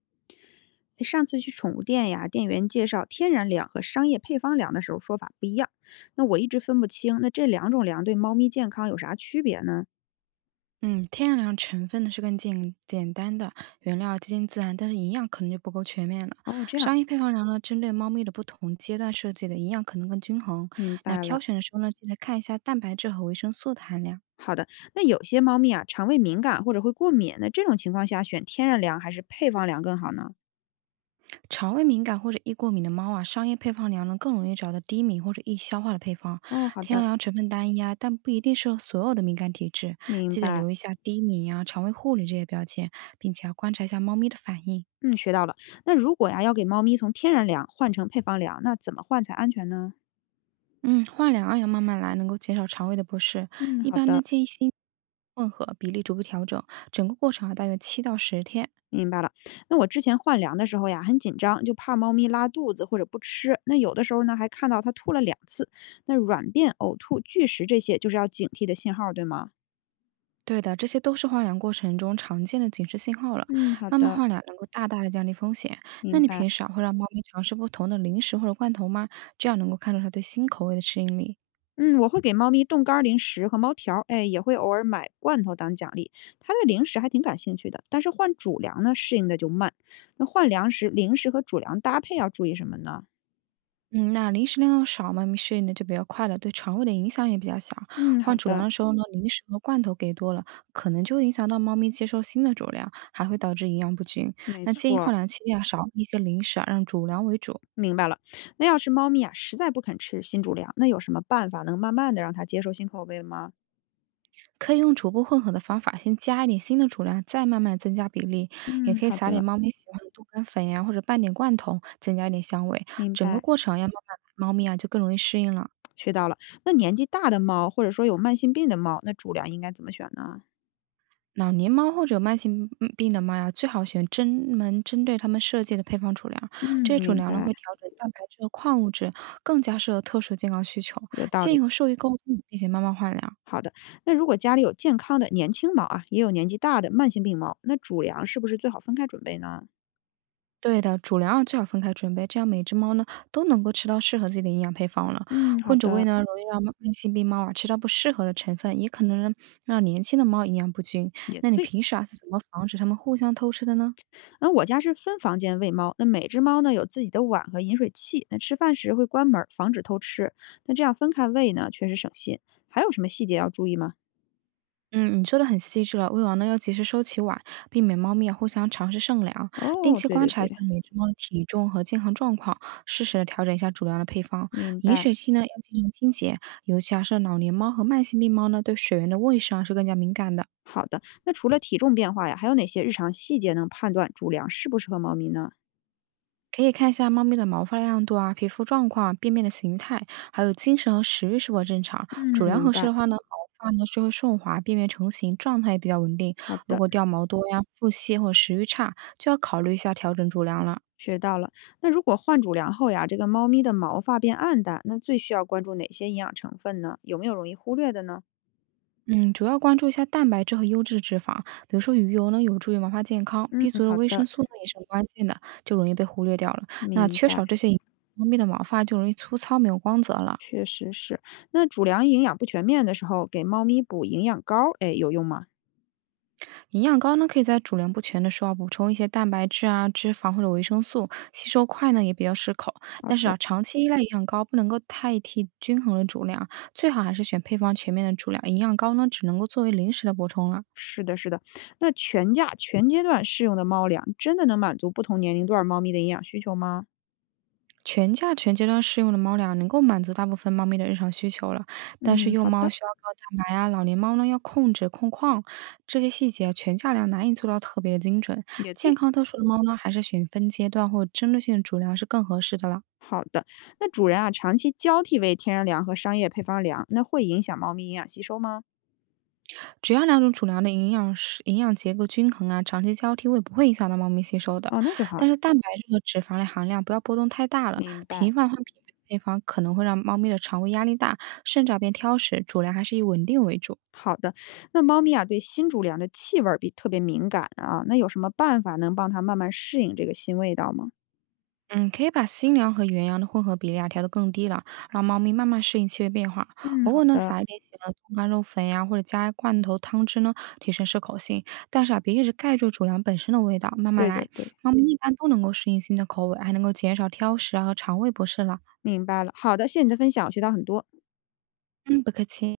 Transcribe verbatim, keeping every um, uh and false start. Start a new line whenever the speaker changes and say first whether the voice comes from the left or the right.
left: 上次去宠物店呀，店员介绍天然粮和商业配方粮的时候说法不一样，那我一直分不清，那这两种粮对猫咪健康有啥区别呢？
right: 嗯，天然粮成分呢是更简简单的，原料接近自然，但是营养可能就不够全面了。
left: 哦，这样
right: 商业配方粮呢，针对猫咪的不同阶段设计的营养可能更均衡。
left: 明
right: 那
left: 白
right: 挑
left: 了。
right: 选的时候呢，记得看一下蛋白质和维生素的含量。
left: 好的，那有些猫咪啊，肠胃敏感或者会过敏，那这种情况下选天然粮还是配方粮更好呢？
right: 肠胃敏感或者易过敏的猫啊，商业配方粮呢更容易找到低敏或者易消化的配方。
left: 哦，好
right: 天然
left: 的，
right: 粮成分单一啊，但不一定适合所有的敏感体质。
left: 明
right: 记得
left: 白。
right: 留意一下低敏啊、肠胃护理这些标签，并且要观察一下猫咪的反应。
left: 嗯，学到了。那如果呀要给猫咪从天然粮换成配方粮，那怎么换才安全呢？
right: 嗯，化疗啊要慢慢来，能够减少肠胃的不适。
left: 嗯，
right: 一
left: 好
right: 般呢，
left: 的。
right: 建议新混合比例逐步调整，整个过程啊大约七到十天。
left: 明白了，那我之前换粮的时候呀，很紧张，就怕猫咪拉肚子或者不吃。那有的时候呢，还看到它吐了两次。那软便、呕吐、拒食这些，就是要警惕的信号，对吗？
right: 对的，这些都是化疗过程中常见的警示信号了。
left: 嗯，好
right: 慢慢
left: 的，
right: 化疗能够大大的降低风险。那
left: 明
right: 你
left: 白。
right: 平时啊会让猫咪尝试不同的零食或者罐头吗？这样能够看出它对新口味的适应力。
left: 嗯，我会给猫咪冻干儿零食和猫条儿，哎，也会偶尔买罐头当奖励。它对零食还挺感兴趣的，但是换主粮呢，适应的就慢。那换粮食、零食和主粮搭配要注意什么呢？
right: 嗯，那零食量要少咪适应的就比较快了，对肠胃的影响也比较小。
left: 嗯，
right: 换
left: 好
right: 主粮
left: 的，
right: 的时候呢，嗯零食和罐头给多了，可能就会影响到猫咪接受新的主粮，还会导致营养不均。
left: 没
right: 那建议
left: 错
right: 换粮期间啊，少一些零食啊，让主粮为主。
left: 明白了，那要是猫咪啊，实在不肯吃新主粮，那有什么办法能慢慢的让它接受新口味吗？
right: 可以用逐步混合的方法，先加一点新的主粮，再慢慢的增加比例。也
left: 嗯，
right: 可以
left: 好
right: 撒点
left: 的，
right: 猫咪喜欢的豆干粉呀、或者拌点罐头，增加一点香味。
left: 明
right: 整个
left: 白，
right: 过程啊要慢慢来猫咪啊就更容易适应了。
left: 学到了。那年纪大的猫，或者说有慢性病的猫，那主粮应该怎么选呢？
right: 老年猫或者慢性嗯病的猫呀，最好选专门针对它们设计的配方主粮，这些
left: 嗯，
right: 主
left: 明
right: 粮呢
left: 白，
right: 会调整蛋白质和矿物质，更加适合特殊健康需求。
left: 有道
right: 建议
left: 理。
right: 和兽医沟通，并且慢慢换粮。
left: 好的，那如果家里有健康的年轻猫啊，也有年纪大的慢性病猫，那主粮是不是最好分开准备呢？
right: 对的，主粮啊最好分开准备，这样每只猫呢都能够吃到适合自己的营养配方了。
left: 嗯，好
right: 混着喂
left: 的，
right: 呢，容易让慢慢性病猫啊吃到不适合的成分，也可能让年轻的猫营养不均。
left: 也
right: 那你
left: 对。
right: 平时啊是怎么防止它们互相偷吃的呢？
left: 那我家是分房间喂猫，那每只猫呢有自己的碗和饮水器，那吃饭时会关门儿，防止偷吃。那这样分开喂呢，确实省心。还有什么细节要注意吗？
right: 嗯，你说的很细致了。喂完呢，要及时收起碗，避免猫咪啊互相尝试剩粮，定
left: 哦，
right: 期
left: 对
right: 观
left: 对
right: 察一
left: 对，
right: 下每只猫的体重和健康状况，适时的调整一下主粮的配方。
left: 明
right: 饮
left: 白。
right: 水器呢要经常清洁，尤其啊是老年猫和慢性病猫呢，对水源的卫生啊是更加敏感的。
left: 好的，那除了体重变化呀，还有哪些日常细节能判断主粮适不适合猫咪呢？
right: 可以看一下猫咪的毛发亮度啊、皮肤状况啊、便便的形态，还有精神和食欲是否正常。主
left: 嗯，
right: 粮
left: 明
right: 合适
left: 白。
right: 的话呢，毛发呢就会顺滑，便便成型，状态也比较稳定。
left: 好
right: 如
left: 的，
right: 果掉毛多呀、腹泻或者食欲差，就要考虑一下调整主粮了。
left: 学到了。那如果换主粮后呀，这个猫咪的毛发变暗淡，那最需要关注哪些营养成分呢？有没有容易忽略的呢？
right: 嗯，主要关注一下蛋白质和优质脂肪，比如说鱼油呢，有助于毛发健康
left: 嗯，
right: ；B 族的
left: 好
right: 维生
left: 的，
right: 素呢也是很关键的，就容易被忽略掉了。那
left: 明
right: 缺
left: 白。
right: 少这些营养猫咪的毛发就容易粗糙，没有光泽了。
left: 确实是。那主粮营养不全面的时候，给猫咪补营养膏，哎，有用吗？
right: 营养膏呢，可以在主粮不全的时候啊补充一些蛋白质啊、脂肪或者维生素，吸收快呢也比较适口。
left: 好
right: 但是
left: 的，
right: 啊，长期依赖营养膏不能够代替均衡的主粮，最好还是选配方全面的主粮。营养膏呢，只能够作为临时的补充了。
left: 是的，是的。那全价全阶段适用的猫粮，真的能满足不同年龄段猫咪的营养需求吗？
right: 全价全阶段适用的猫粮能够满足大部分猫咪的日常需求了，但是
left: 嗯，
right: 幼
left: 好
right: 猫
left: 的，
right: 需要高蛋白啊，老年猫呢要控制控矿，这些细节啊全价粮难以做到特别的精准。
left: 也
right: 健
left: 对。
right: 康特殊的猫呢，还是选分阶段或针对性的主粮是更合适的了。
left: 好的，那主人啊，长期交替喂天然粮和商业配方粮，那会影响猫咪营养吸收吗？
right: 只要两种主粮的营养是营养结构均衡啊，长期交替喂不会影响到猫咪吸收的。
left: 哦，那就好，
right: 但是蛋白质和脂肪的含量不要波动太大了，
left: 明白。
right: 频繁换匹配配方可能会让猫咪的肠胃压力大，甚至啊变挑食。主粮还是以稳定为主。
left: 好的，那猫咪啊，对新主粮的气味儿比特别敏感啊，那有什么办法能帮它慢慢适应这个新味道吗？
right: 嗯，可以把新粮和原粮的混合比例啊调得更低了，让猫咪慢慢适应气味变化。
left: 嗯，
right: 偶
left: 好
right: 尔呢，
left: 的。
right: 撒一点喜欢的冻干肉粉呀、或者加罐头汤汁呢，提升适口性。但是啊，别一直盖住主粮本身的味道，慢慢
left: 对
right: 来。
left: 的对，
right: 猫咪一般都能够适应新的口味，还能够减少挑食啊和肠胃不适了。
left: 明白了。好的，谢谢你的分享，我学到很多。
right: 嗯，不客气。